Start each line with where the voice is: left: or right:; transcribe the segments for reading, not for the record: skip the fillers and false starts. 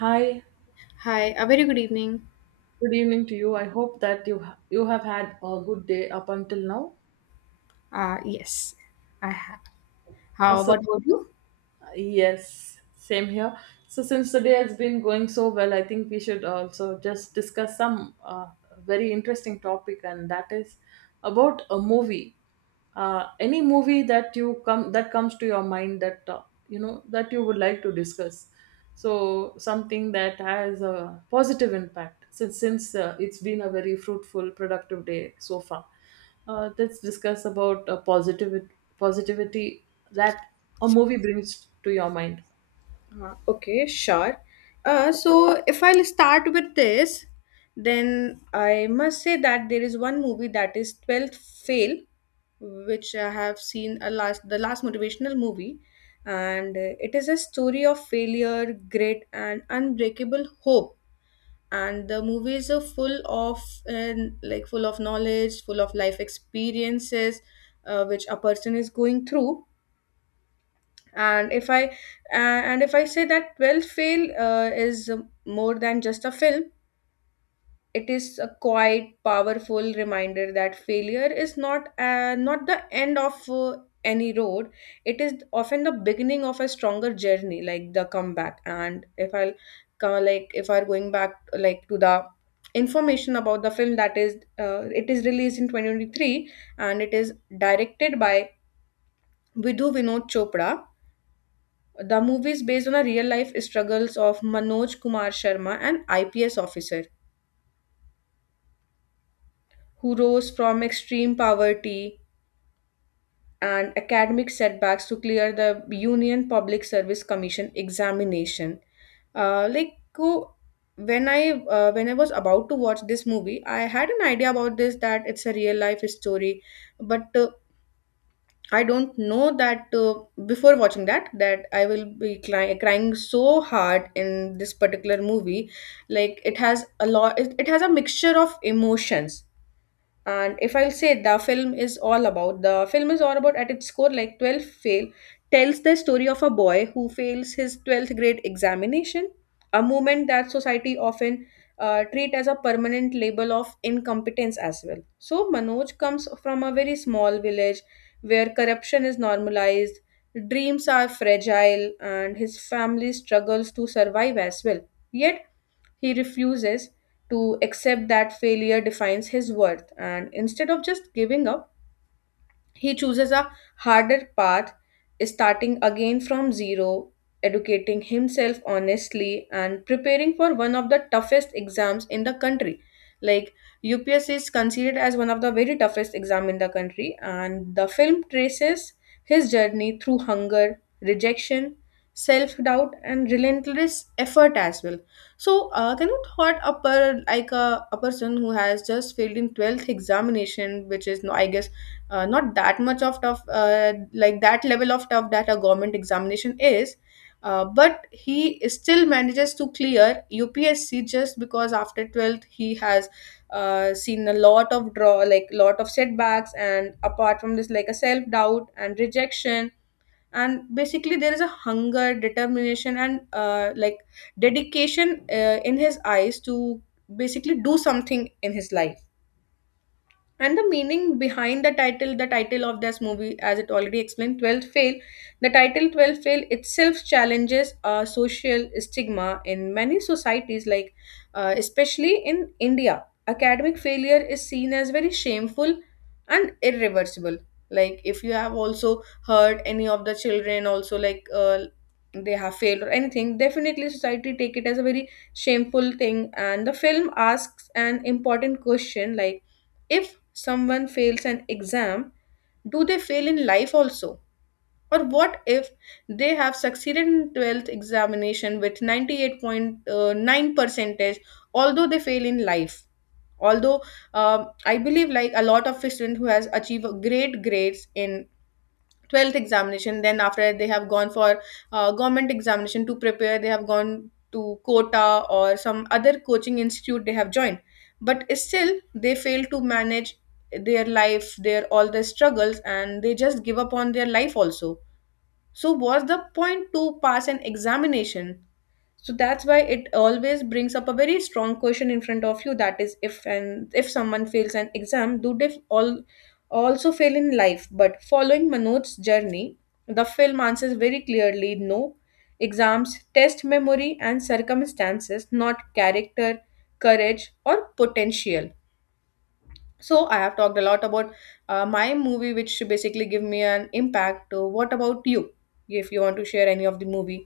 right: Hi,
left: Hi, a very good evening.
right: good evening to you. I hope that you you have had a good day up until now.
left: Yes, I have.
right: Uh,
left: How
right: so
left: what about you?
right: yes, same here. So since the day has been going so well, I think we should also just discuss some very interesting topic, and that is about a movie. Any movie that you come that comes to your mind that that you would like to discuss, so something that has a positive impact, since it's been a very fruitful, productive day so far. Uh, let's discuss about positive positivity that a movie brings to your mind.
left: Okay, sure. So if I'll start with this, then I must say that there is one movie that is 12th Fail, which I have seen a last the last motivational movie, and it is a story of failure, grit, and unbreakable hope, and the movies are full of knowledge, full of life experiences, which a person is going through. And if i uh, and if i say that 12 fail is more than just a film. It is a quite powerful reminder that failure is not the end of any road. It is often the beginning of a stronger journey, like the comeback. And if I'm going back, like, to the information about the film, that is, it is released in 2023 and it is directed by Vidhu Vinod Chopra. The movie is based on the real life struggles of Manoj Kumar Sharma, an IPS officer who rose from extreme poverty and academic setbacks to clear the Union Public Service Commission examination. Uh, like who- when I was about to watch this movie, I had an idea about this, that it's a real life story, but I don't know that, before watching that, I will be crying, crying so hard in this particular movie. Like it has a mixture of emotions. And if I'll say, the film is all about the film is all about at its core, like, 12th fail tells the story of a boy who fails his 12th grade examination, a moment that society often treat as a permanent label of incompetence as well. So Manoj comes from a very small village where corruption is normalized, dreams are fragile, and his family struggles to survive as well. Yet he refuses to accept that failure defines his worth, and instead of just giving up, he chooses a harder path, starting again from zero, educating himself honestly, and preparing for one of the toughest exams in the country. Like, UPSC is considered as one of the very toughest exam in the country, and the film traces his journey through hunger, rejection, self-doubt, and relentless effort as well. So, can you thought a person who has just failed in 12th examination, which is no, I guess, not that much of tough, like that level of tough that a government examination is, but he still manages to clear UPSC just because after 12th he has, seen a lot of setbacks, and apart from this, like, a self doubt and rejection. And basically there is a hunger, determination, and, like, dedication in his eyes to basically do something in his life. And the meaning behind the title of this movie, as it already explained, 12th fail, the title 12th fail itself challenges a social stigma in many societies. Like, especially in India, academic failure is seen as very shameful and irreversible. Like, if you have also heard any of the children also, like, they have failed or anything, definitely society take it as a very shameful thing. And the film asks an important question, like, if someone fails an exam, do they fail in life also? Or what if they have succeeded in 12th examination with 98.9 percentage, although they fail in life? Although, I believe, like, a lot of students who has achieved great grades in 12th examination, then after that they have gone for government examination to prepare, they have gone to quota or some other coaching institute they have joined, but still they fail to manage their life, their all their struggles, and they just give up on their life also. So what's the point to pass an examination? So that's why it always brings up a very strong question in front of you, that is, if someone fails an exam, do they all also fail in life? But following Manoj's journey, the film answers very clearly, no. Exams test memory and circumstances, not character, courage, or potential. So I have talked a lot about my movie, which basically give me an impact. What about you, if you want to share any of the movie?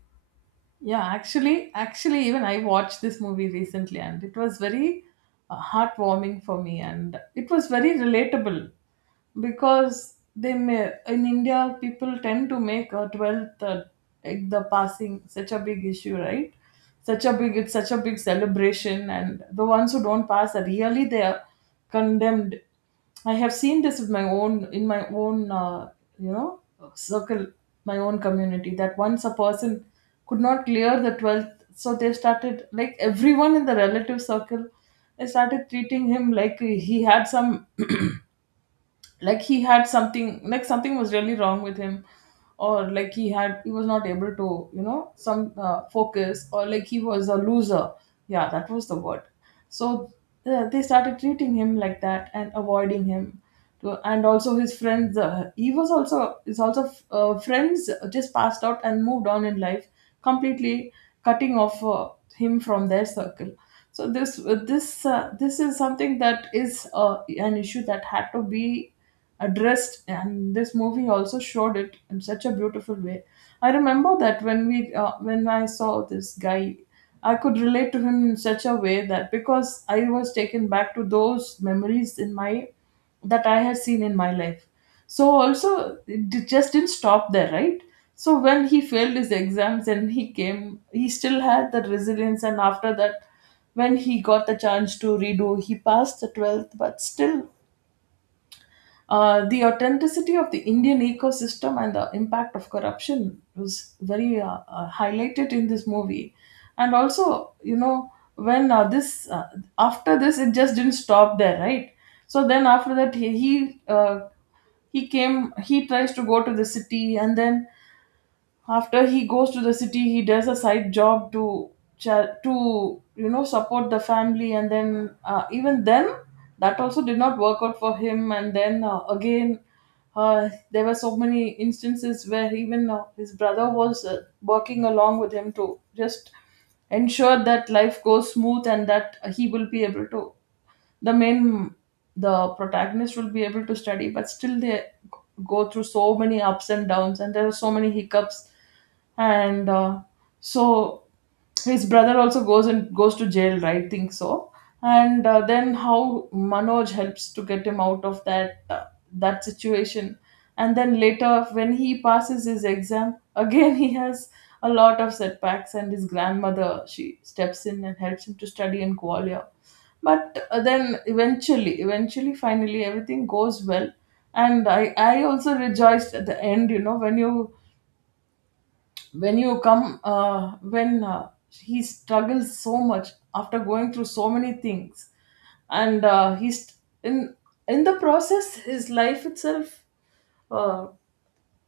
right: Yeah, actually, even I watched this movie recently, and it was very heartwarming for me, and it was very relatable because they may in India people tend to make a 12th like the passing such a big issue, right? Such a big It's such a big celebration, and the ones who don't pass are really they are condemned. I have seen this with my own you know circle, my own community, that once a person could not clear the 12th, so they started, like, everyone in the relative circle, they started treating him like he had some like he had something, like something was really wrong with him, or like he had he was not able to, you know, some focus, or like he was a loser. Yeah, that was the word. So they started treating him like that and avoiding him to, and also his friends, he was also his also friends just passed out and moved on in life, completely cutting off him from their circle. So this is something that is an issue that had to be addressed, and this movie also showed it in such a beautiful way. I remember that when we when I saw this guy, I could relate to him in such a way that, because I was taken back to those memories in my that I had seen in my life. So also it just didn't stop there, right? So when he failed his exams and he came, he still had the resilience, and after that, when he got the chance to redo, he passed the 12th, but still the authenticity of the Indian ecosystem and the impact of corruption was very highlighted in this movie. And also, you know, when after this, it just didn't stop there, right? So then after that, he came, he tries to go to the city, and then after he goes to the city, he does a side job to support the family, and then even then that also did not work out for him, and then again there were so many instances where even his brother was working along with him to just ensure that life goes smooth and that he will be able to, the main the protagonist will be able to study, but still they go through so many ups and downs, and there are so many hiccups. And so his brother also goes to jail, right, think so. And then how Manoj helps to get him out of that situation. And then later when he passes his exam again, he has a lot of setbacks, and his grandmother, she steps in and helps him to study in Gwalior. But then eventually finally everything goes well, and I also rejoiced at the end, you know, when you come, when he struggles so much after going through so many things. And he's in in the process, his life itself uh,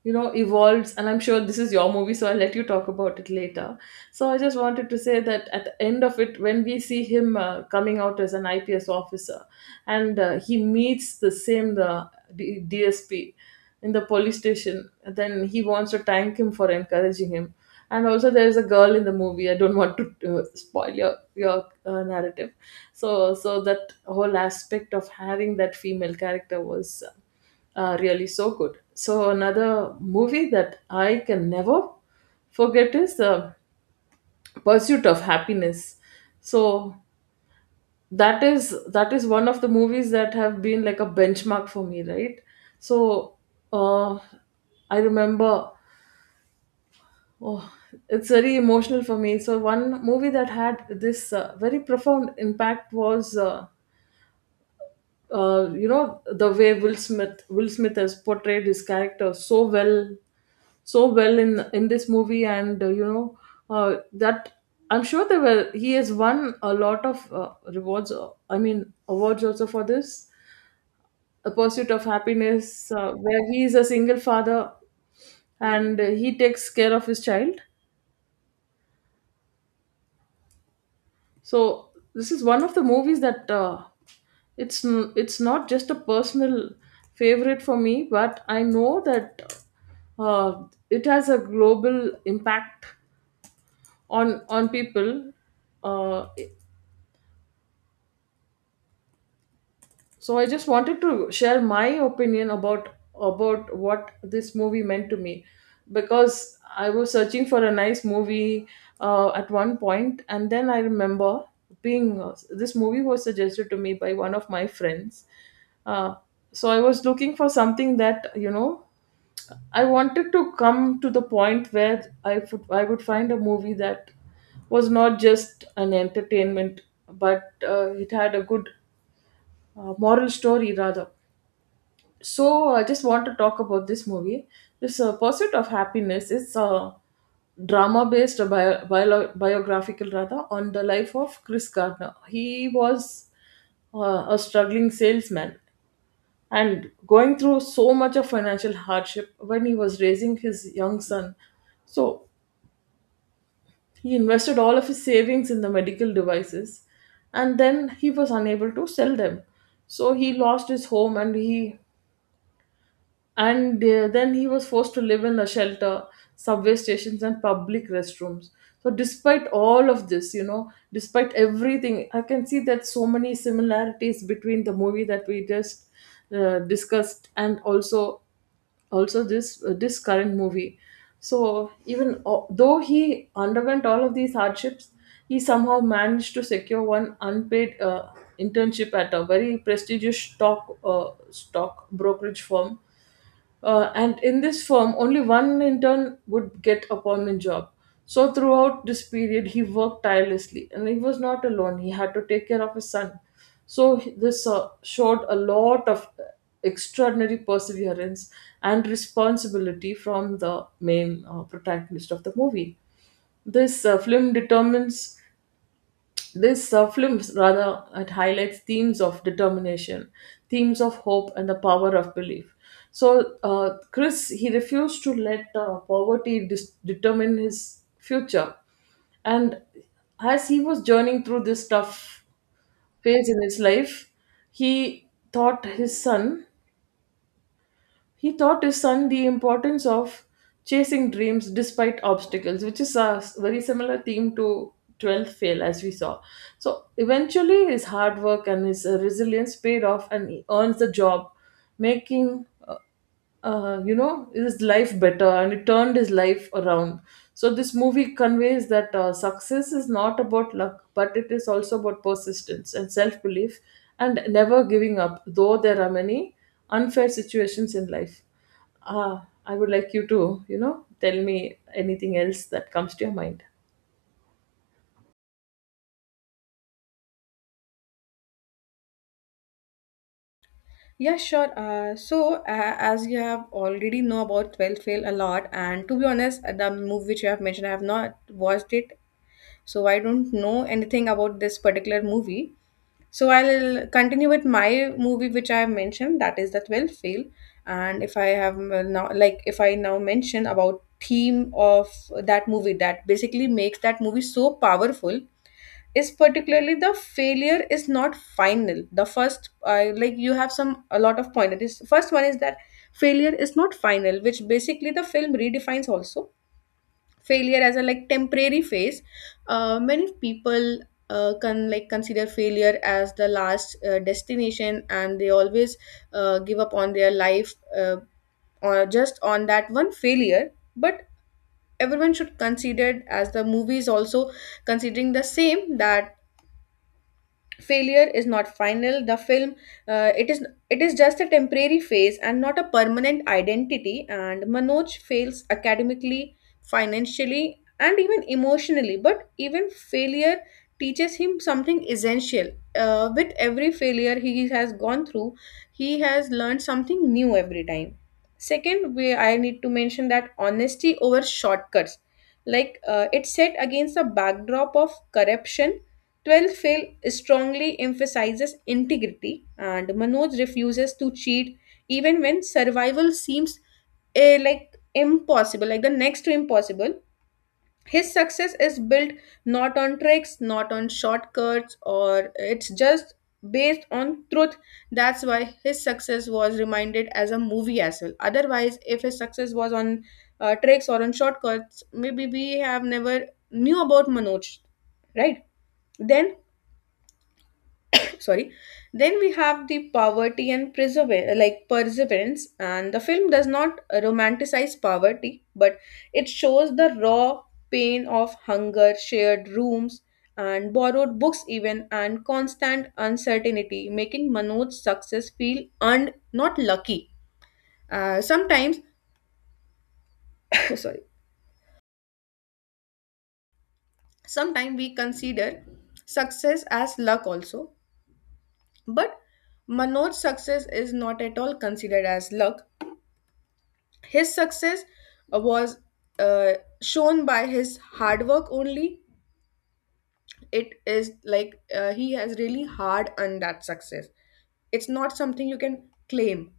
right: you know, evolves. And I'm sure this is your movie, so I'll let you talk about it later. So I just wanted to say that at the end of it, when we see him coming out as an IPS officer, and he meets the DSP in the police station, then he wants to thank him for encouraging him. And also there is a girl in the movie, I don't want to spoil your narrative. So that whole aspect of having that female character was really so good. So another movie that I can never forget is Pursuit of Happiness. So that is one of the movies that have been like a benchmark for me, right? So uh, I remember. Oh, it's very emotional for me. So one movie that had this very profound impact was. You know, the way Will Smith has portrayed his character so well so well in this movie. And that, I'm sure there were, he has won a lot of rewards I mean awards also for this, A Pursuit of Happiness, where he is a single father and he takes care of his child. So this is one of the movies that it's not just a personal favorite for me, but I know that uh, it has a global impact on people. Uh, So I just wanted to share my opinion about what this movie meant to me, because I was searching for a nice movie at one point, and then I remember being this movie was suggested to me by one of my friends. Uh, so I was looking for something that, you know, I wanted to come to the point where I would find a movie that was not just an entertainment, but it had a good moral story rather. So I just want to talk about this movie. This Pursuit of Happiness is a drama based biographical rather on the life of Chris Gardner. He was a struggling salesman and going through so much of financial hardship when he was raising his young son. So he invested all of his savings in the medical devices, and then he was unable to sell them. So he lost his home, and he and then he was forced to live in a shelter, subway stations, and public restrooms. So despite all of this, you know, despite everything, I can see that so many similarities between the movie that we just discussed, and also this this current movie. So even though he underwent all of these hardships, he somehow managed to secure one unpaid internship at a very prestigious stock brokerage firm. Uh, and in this firm, only one intern would get a permanent job. So throughout this period, he worked tirelessly, and he was not alone. He had to take care of his son. So this showed a lot of extraordinary perseverance and responsibility from the main protagonist of the movie. This uh, film determines this film rather, it highlights themes of determination, themes of hope, and the power of belief. So Chris, he refused to let poverty determine his future, and as he was journeying through this tough phase in his life, he thought his son he taught his son the importance of chasing dreams despite obstacles, which is a very similar theme to 12th Fail, as we saw. So eventually his hard work and his resilience paid off, and he earns the job, making you know, his life better, and it turned his life around. So this movie conveys that success is not about luck, but it is also about persistence and self belief and never giving up, though there are many unfair situations in life. Uh, I would like you to, you know, tell me anything else that comes to your mind.
left: Yeah, sure. So, as you have already know about 12th Fail a lot, and to be honest, the movie which you have mentioned, I have not watched it, so I don't know anything about this particular movie. So, I'll continue with my movie which I have mentioned, that is the 12th Fail. And if I have, now, like, if I now mention about theme of that movie, that basically makes that movie so powerful, is particularly the failure is not final. The first, like, you have some, a lot of point. This first one is that failure is not final, which basically the film redefines also, failure as a, like, temporary phase. Many people, can, like, consider failure as the last, destination, and they always, give up on their life, or just on that one failure. But everyone should consider it, as the movie is also considering the same, that failure is not final. The film, uh, it is it is just a temporary phase and not a permanent identity. And Manoj fails academically, financially, and even emotionally, but even failure teaches him something essential. With every failure he has gone through, he has learned something new every time. Second, we I need to mention that honesty over shortcuts. Like, it's set against the backdrop of corruption. 12th fail strongly emphasizes integrity, and Manoj refuses to cheat even when survival seems, like, impossible, like the next to impossible. His success is built not on tricks, not on shortcuts, or it's just based on truth. That's why his success was reminded as a movie as well. Otherwise, if his success was on tricks or on shortcuts, maybe we have never knew about Manoj, right? Then, sorry, then we have the poverty and perseverance. And the film does not romanticize poverty, but it shows the raw pain of hunger, shared rooms, and borrowed books even, and constant uncertainty, making Manoj's success feel earned, not lucky. Sometimes, sorry, sometimes we consider success as luck also. But Manoj's success is not at all considered as luck. His success, was, uh, shown by his hard work only. It is like, he has really hard earned that success. It's not something you can claim.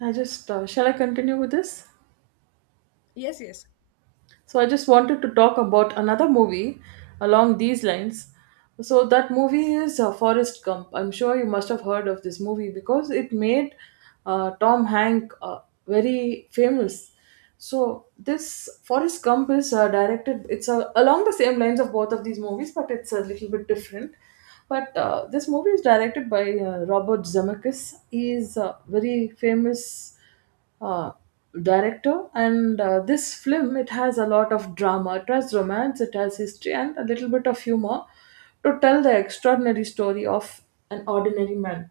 right: I just, shall I continue with this?
left: Yes, yes.
right: So I just wanted to talk about another movie along these lines. So that movie is Forrest Gump. I'm sure you must have heard of this movie, because it made Tom Hanks very famous. So this Forrest Gump is directed. It's along the same lines of both of these movies, but it's a little bit different. But this movie is directed by Robert Zemeckis. He's a very famous uh, director. And this film, it has a lot of drama, it has romance, it has history, and a little bit of humor, to tell the extraordinary story of an ordinary man.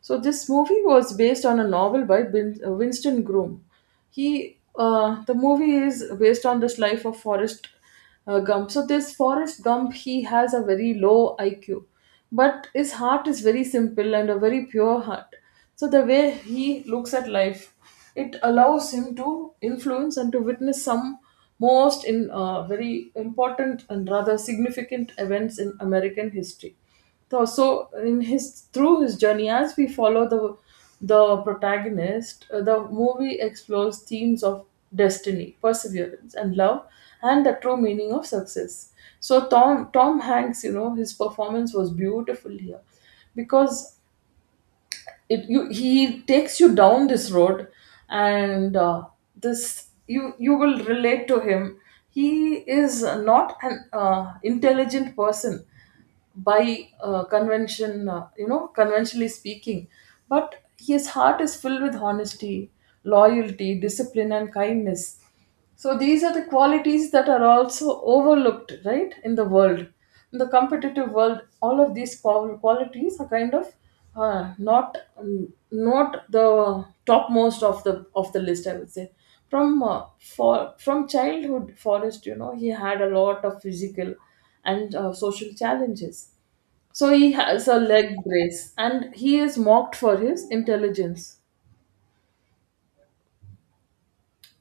right: So this movie was based on a novel by Winston Groom. He The movie is based on this life of forrest Gump. So this Forrest Gump, he has a very low IQ, but his heart is very simple and a very pure heart. So the way he looks at life, it allows him to influence and to witness some most in very important and rather significant events in American history. So, so in his through his journey, as we follow the protagonist, the movie explores themes of destiny, perseverance, and love, and the true meaning of success. So Tom Hanks, you know, his performance was beautiful here, because it you he takes you down this road and this you will relate to him. He is not an intelligent person by convention, you know, conventionally speaking. But his heart is filled with honesty, loyalty, discipline and kindness. So these are the qualities that are also overlooked, right, in the world, in the competitive world. All of these qualities are kind of not, not the topmost of the list, I would say. From uh, for from childhood, Forrest, you know, he had a lot of physical and social challenges. So he has a leg brace, and he is mocked for his intelligence.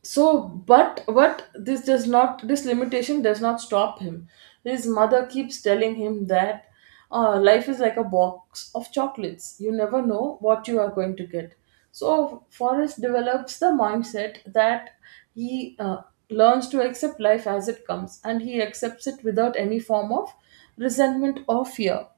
right: But what this does not, this limitation does not stop him. His mother keeps telling him that, life is like a box of chocolates. You never know what you are going to get. So, Forrest develops the mindset that he learns to accept life as it comes, and he accepts it without any form of resentment or fear.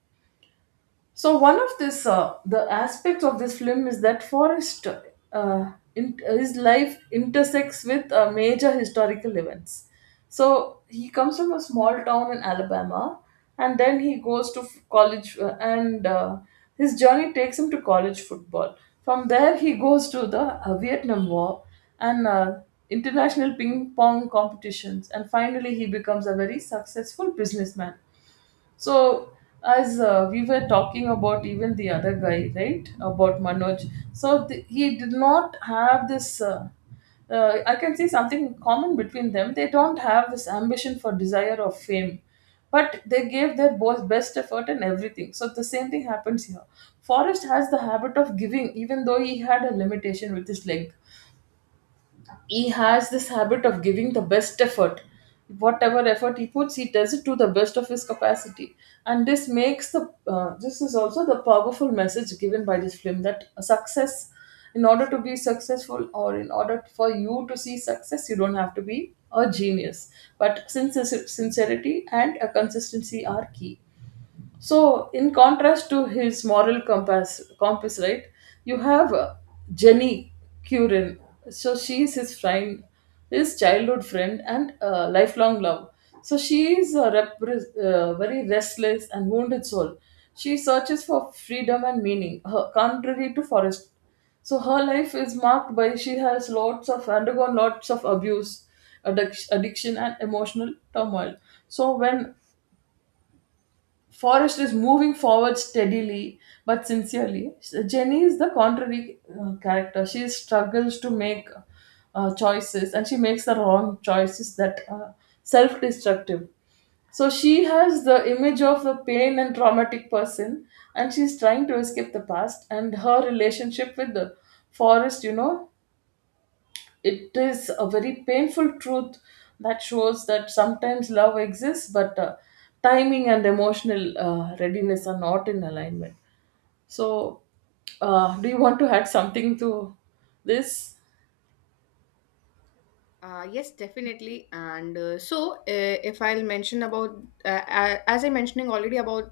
right: So one of this the aspects of this film is that Forrest, his life intersects with major historical events. So he comes from a small town in Alabama, and then he goes to college, and his journey takes him to college football. From there, he goes to the Vietnam War and international ping pong competitions, and finally, he becomes a very successful businessman. So, as we were talking about even the other guy, right, about Manoj, so he did not have this. I can see something common between them. They don't have this ambition for desire or fame, but they gave their both best effort in everything. So the same thing happens here. Forrest has the habit of giving. Even though he had a limitation with his leg, he has this habit of giving the best effort. Whatever effort he puts, he does it to the best of his capacity. And this makes the this is also the powerful message given by this film, that success, in order to be successful, or in order for you to see success, you don't have to be a genius, but sincerity and a consistency are key. So, in contrast to his moral compass, right? You have Jenny Curran. So she is his friend, his childhood friend, and lifelong love. So she is a very restless and wounded soul. She searches for freedom and meaning, contrary to Forrest. So her life is marked by, she has lots of undergone lots of abuse, addiction, and emotional turmoil. So when Forrest is moving forward steadily but sincerely, Jenny is the contrary character. She struggles to make choices, and she makes the wrong choices that are self destructive. So she has the image of the pain and traumatic person, and she's trying to escape the past. And her relationship with the Forrest, you know, it is a very painful truth that shows that sometimes love exists, but timing and emotional readiness are not in alignment. So, do you want to add something to this?
left: Yes, definitely. And, if I'll mention about, as I mentioning already about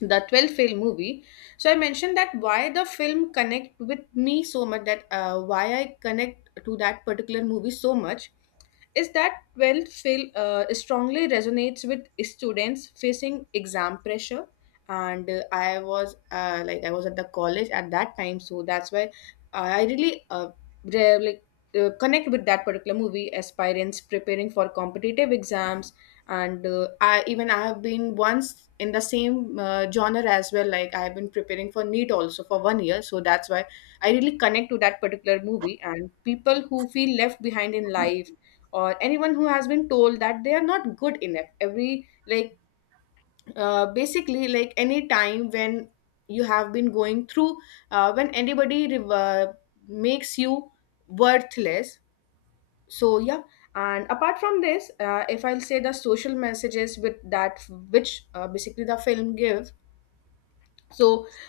left: the 12th fail movie, so I mentioned that why the film connect with me so much, that why I connect to that particular movie so much, is that 12th fail, strongly resonates with students facing exam pressure. And I was at the college at that time, so that's why I really, re- like connect with that particular movie. Aspirants preparing for competitive exams, and, I have been once in the same, genre as well. Like, I have been preparing for neat also for 1 year, so that's why I really connect to that particular movie. And people who feel left behind in life, or anyone who has been told that they are not good enough. Every, like, basically, like, any time when you have been going through, when anybody, makes you worthless. So yeah. And apart from this, if I'll say the social messages with that, which, basically the film give. So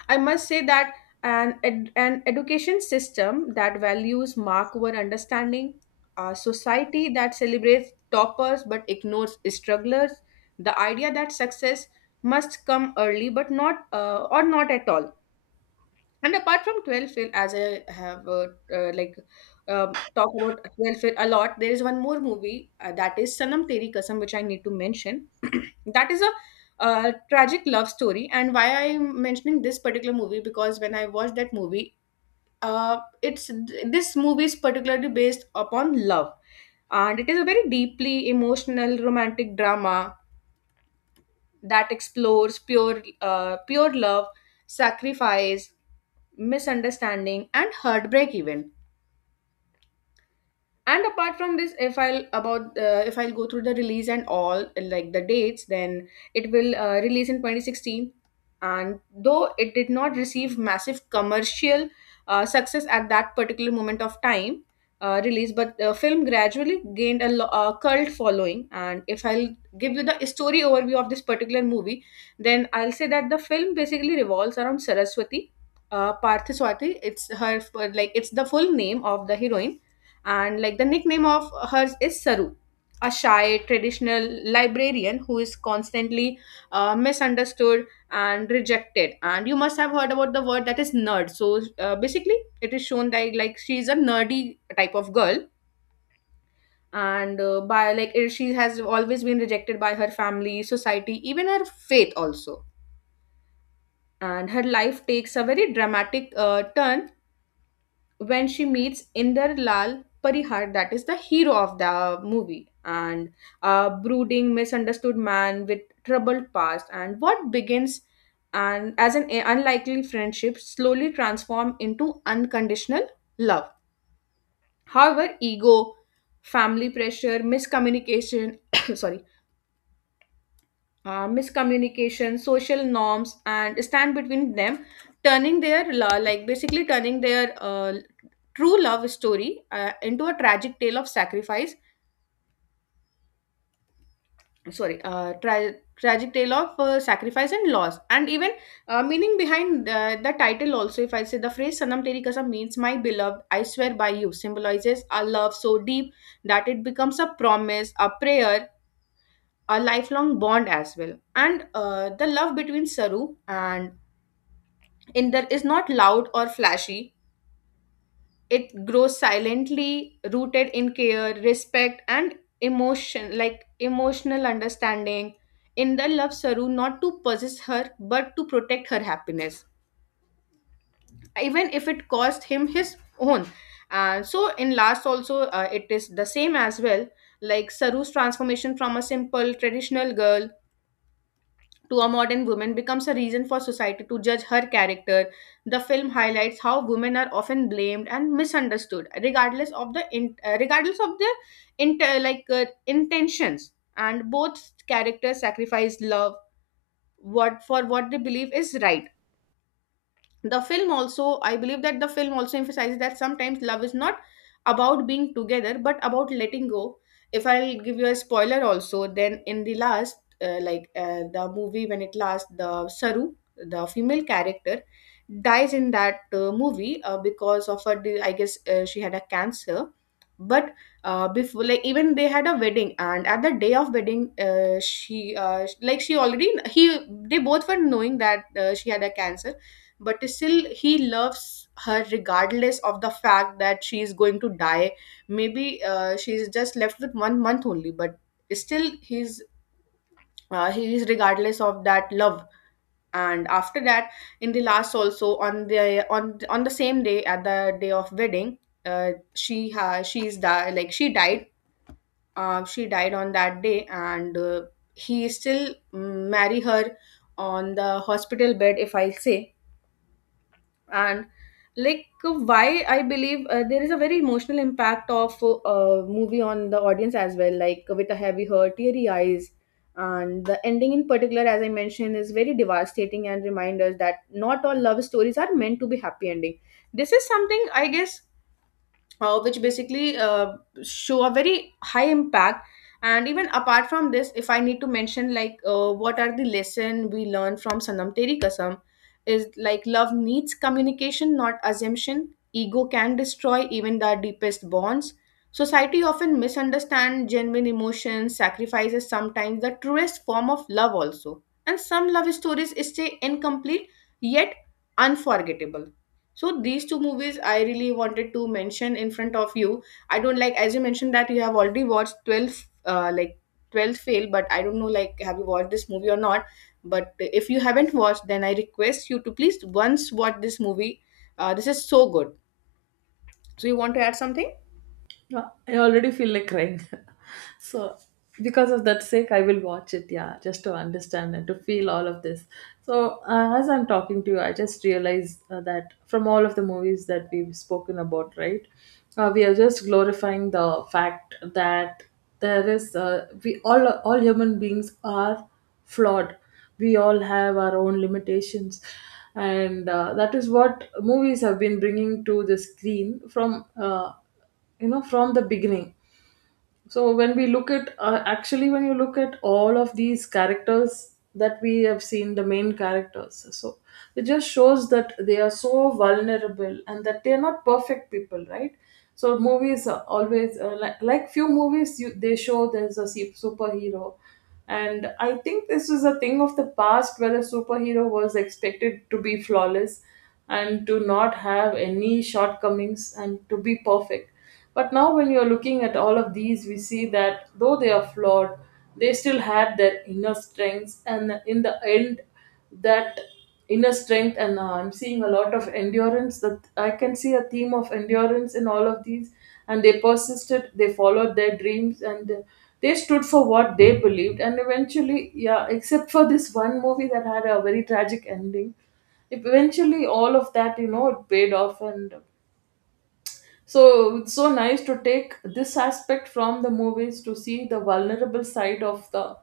left: I must say that an education system that values mark over understanding, a society that celebrates toppers but ignores strugglers, the idea that success must come early, but not, or not at all. And apart from 12th fail, as I have, talked about 12th fail a lot, there is one more movie, that is Sanam Teri Kasam, which I need to mention. That is a, tragic love story. And why I am mentioning this particular movie? Because when I watched that movie, it's this movie is particularly based upon love, and it is a very deeply emotional romantic drama that explores pure love, sacrifice, misunderstanding and heartbreak even. And apart from this, if I'll go through the release and all, like the dates, then it will release in 2016. And though it did not receive massive commercial success at that particular moment of time release, but the film gradually gained a cult following. And if I'll give you the story overview of this particular movie, then I'll say that the film basically revolves around Saraswati Parthaswati. It's her, like it's the full name of the heroine, and like the nickname of hers is Saru, a shy traditional librarian who is constantly misunderstood and rejected. And you must have heard about the word that is nerd, so basically it is shown that like she's a nerdy type of girl. And by like she has always been rejected by her family, society, even her faith also. And her life takes a very dramatic turn when she meets Inder Lal Parihar, that is the hero of the movie, and a brooding, misunderstood man with troubled past. And what begins and as an unlikely friendship slowly transform into unconditional love. However, ego, family pressure, miscommunication, sorry, miscommunication, social norms, and stand between them, turning like basically turning their true love story into a tragic tale of sacrifice, sorry, tragic tale of sacrifice and loss. And even meaning behind the title also, if I say, the phrase Sanam Teri Kasam means my beloved, I swear by you, symbolizes a love so deep that it becomes a promise, a prayer, a lifelong bond as well. And the love between Saru and Inder is not loud or flashy, it grows silently, rooted in care, respect and emotion, like emotional understanding. Indra loves Saru not to possess her but to protect her happiness, even if it cost him his own. And so in last also, it is the same as well. Like Saru's transformation from a simple traditional girl to a modern woman becomes a reason for society to judge her character. The film highlights how women are often blamed and misunderstood, regardless of regardless of their inter, like intentions. And both characters sacrifice love what for what they believe is right. The film also, I believe that the film also emphasizes that sometimes love is not about being together but about letting go. If I'll give you a spoiler also, then in the last, the movie when it last, the Saru, the female character, dies in that movie, because of I guess she had a cancer. But before, like even they had a wedding, and at the day of wedding, she like she already he, they both were knowing that she had a cancer. But still he loves her regardless of the fact that she is going to die. Maybe she's just left with 1 month only, but still he's, he is regardless of that love. And after that, in the last also, on the same day, at the day of wedding, she ha- she's di- like she died, she died on that day. And he still marry her on the hospital bed, if I say. And like, why I believe there is a very emotional impact of movie on the audience as well, like with a heavy heart, teary eyes. And the ending in particular, as I mentioned, is very devastating and remind us that not all love stories are meant to be happy ending. This is something, I guess, which basically show a very high impact. And even apart from this, if I need to mention like what are the lesson we learn from Sanam Teri Kasam, is like love needs communication not assumption, ego can destroy even the deepest bonds, society often misunderstand genuine emotions, sacrifices sometimes the truest form of love also, and some love stories stay incomplete, yet unforgettable. So these two movies I really wanted to mention in front of you. I don't, like as you mentioned that you have already watched 12 like 12th fail, but I don't know, like have you watched this movie or not. But if you haven't watched, then I request you to please once watch this movie. This is so good. So you want to add something?
right: No, I already feel like crying. So, because of that sake, I will watch it, yeah, just to understand and to feel all of this. So, as I'm talking to you, I just realized that from all of the movies that we've spoken about, right, we are just glorifying the fact that we all human beings are flawed. We all have our own limitations. And that is what movies have been bringing to the screen from. You know, from the beginning. So when we look at actually, when you look at all of these characters that we have seen, the main characters, so it just shows that they are so vulnerable, and that they are not perfect people, right? So movies are always, like few movies, they show there's a superhero, and I think this is a thing of the past where a superhero was expected to be flawless, and to not have any shortcomings, and to be perfect. But now, when you're looking at all of these, we see that though they are flawed, they still had their inner strengths, and in the end, that inner strength, and I'm seeing a lot of endurance, that I can see a theme of endurance in all of these. And they persisted, they followed their dreams, and they stood for what they believed, and eventually, yeah, except for this one movie that had a very tragic ending, eventually all of that, you know, it paid off. And so it's so nice to take this aspect from the movies, to see the vulnerable side of the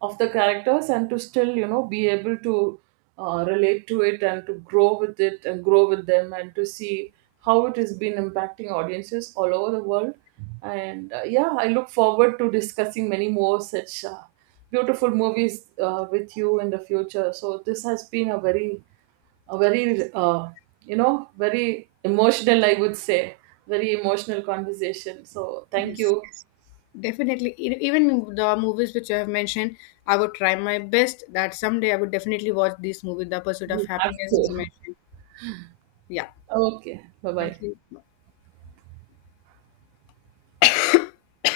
right: of the characters, and to still, you know, be able to relate to it, and to grow with it, and grow with them, and to see how it has been impacting audiences all over the world. And yeah, I look forward to discussing many more such beautiful movies with you in the future. So this has been a very, a very, very emotional, I would say, very emotional conversation. So thank
left: Yes,
right: you.
left: definitely. E- Even the movies which I have mentioned, I would try my best that someday I would definitely watch this movie, The Pursuit of
right: You have
left: Happiness, as
right: to.
left: you mentioned. Yeah,
right: Okay, bye bye.
left: thank you.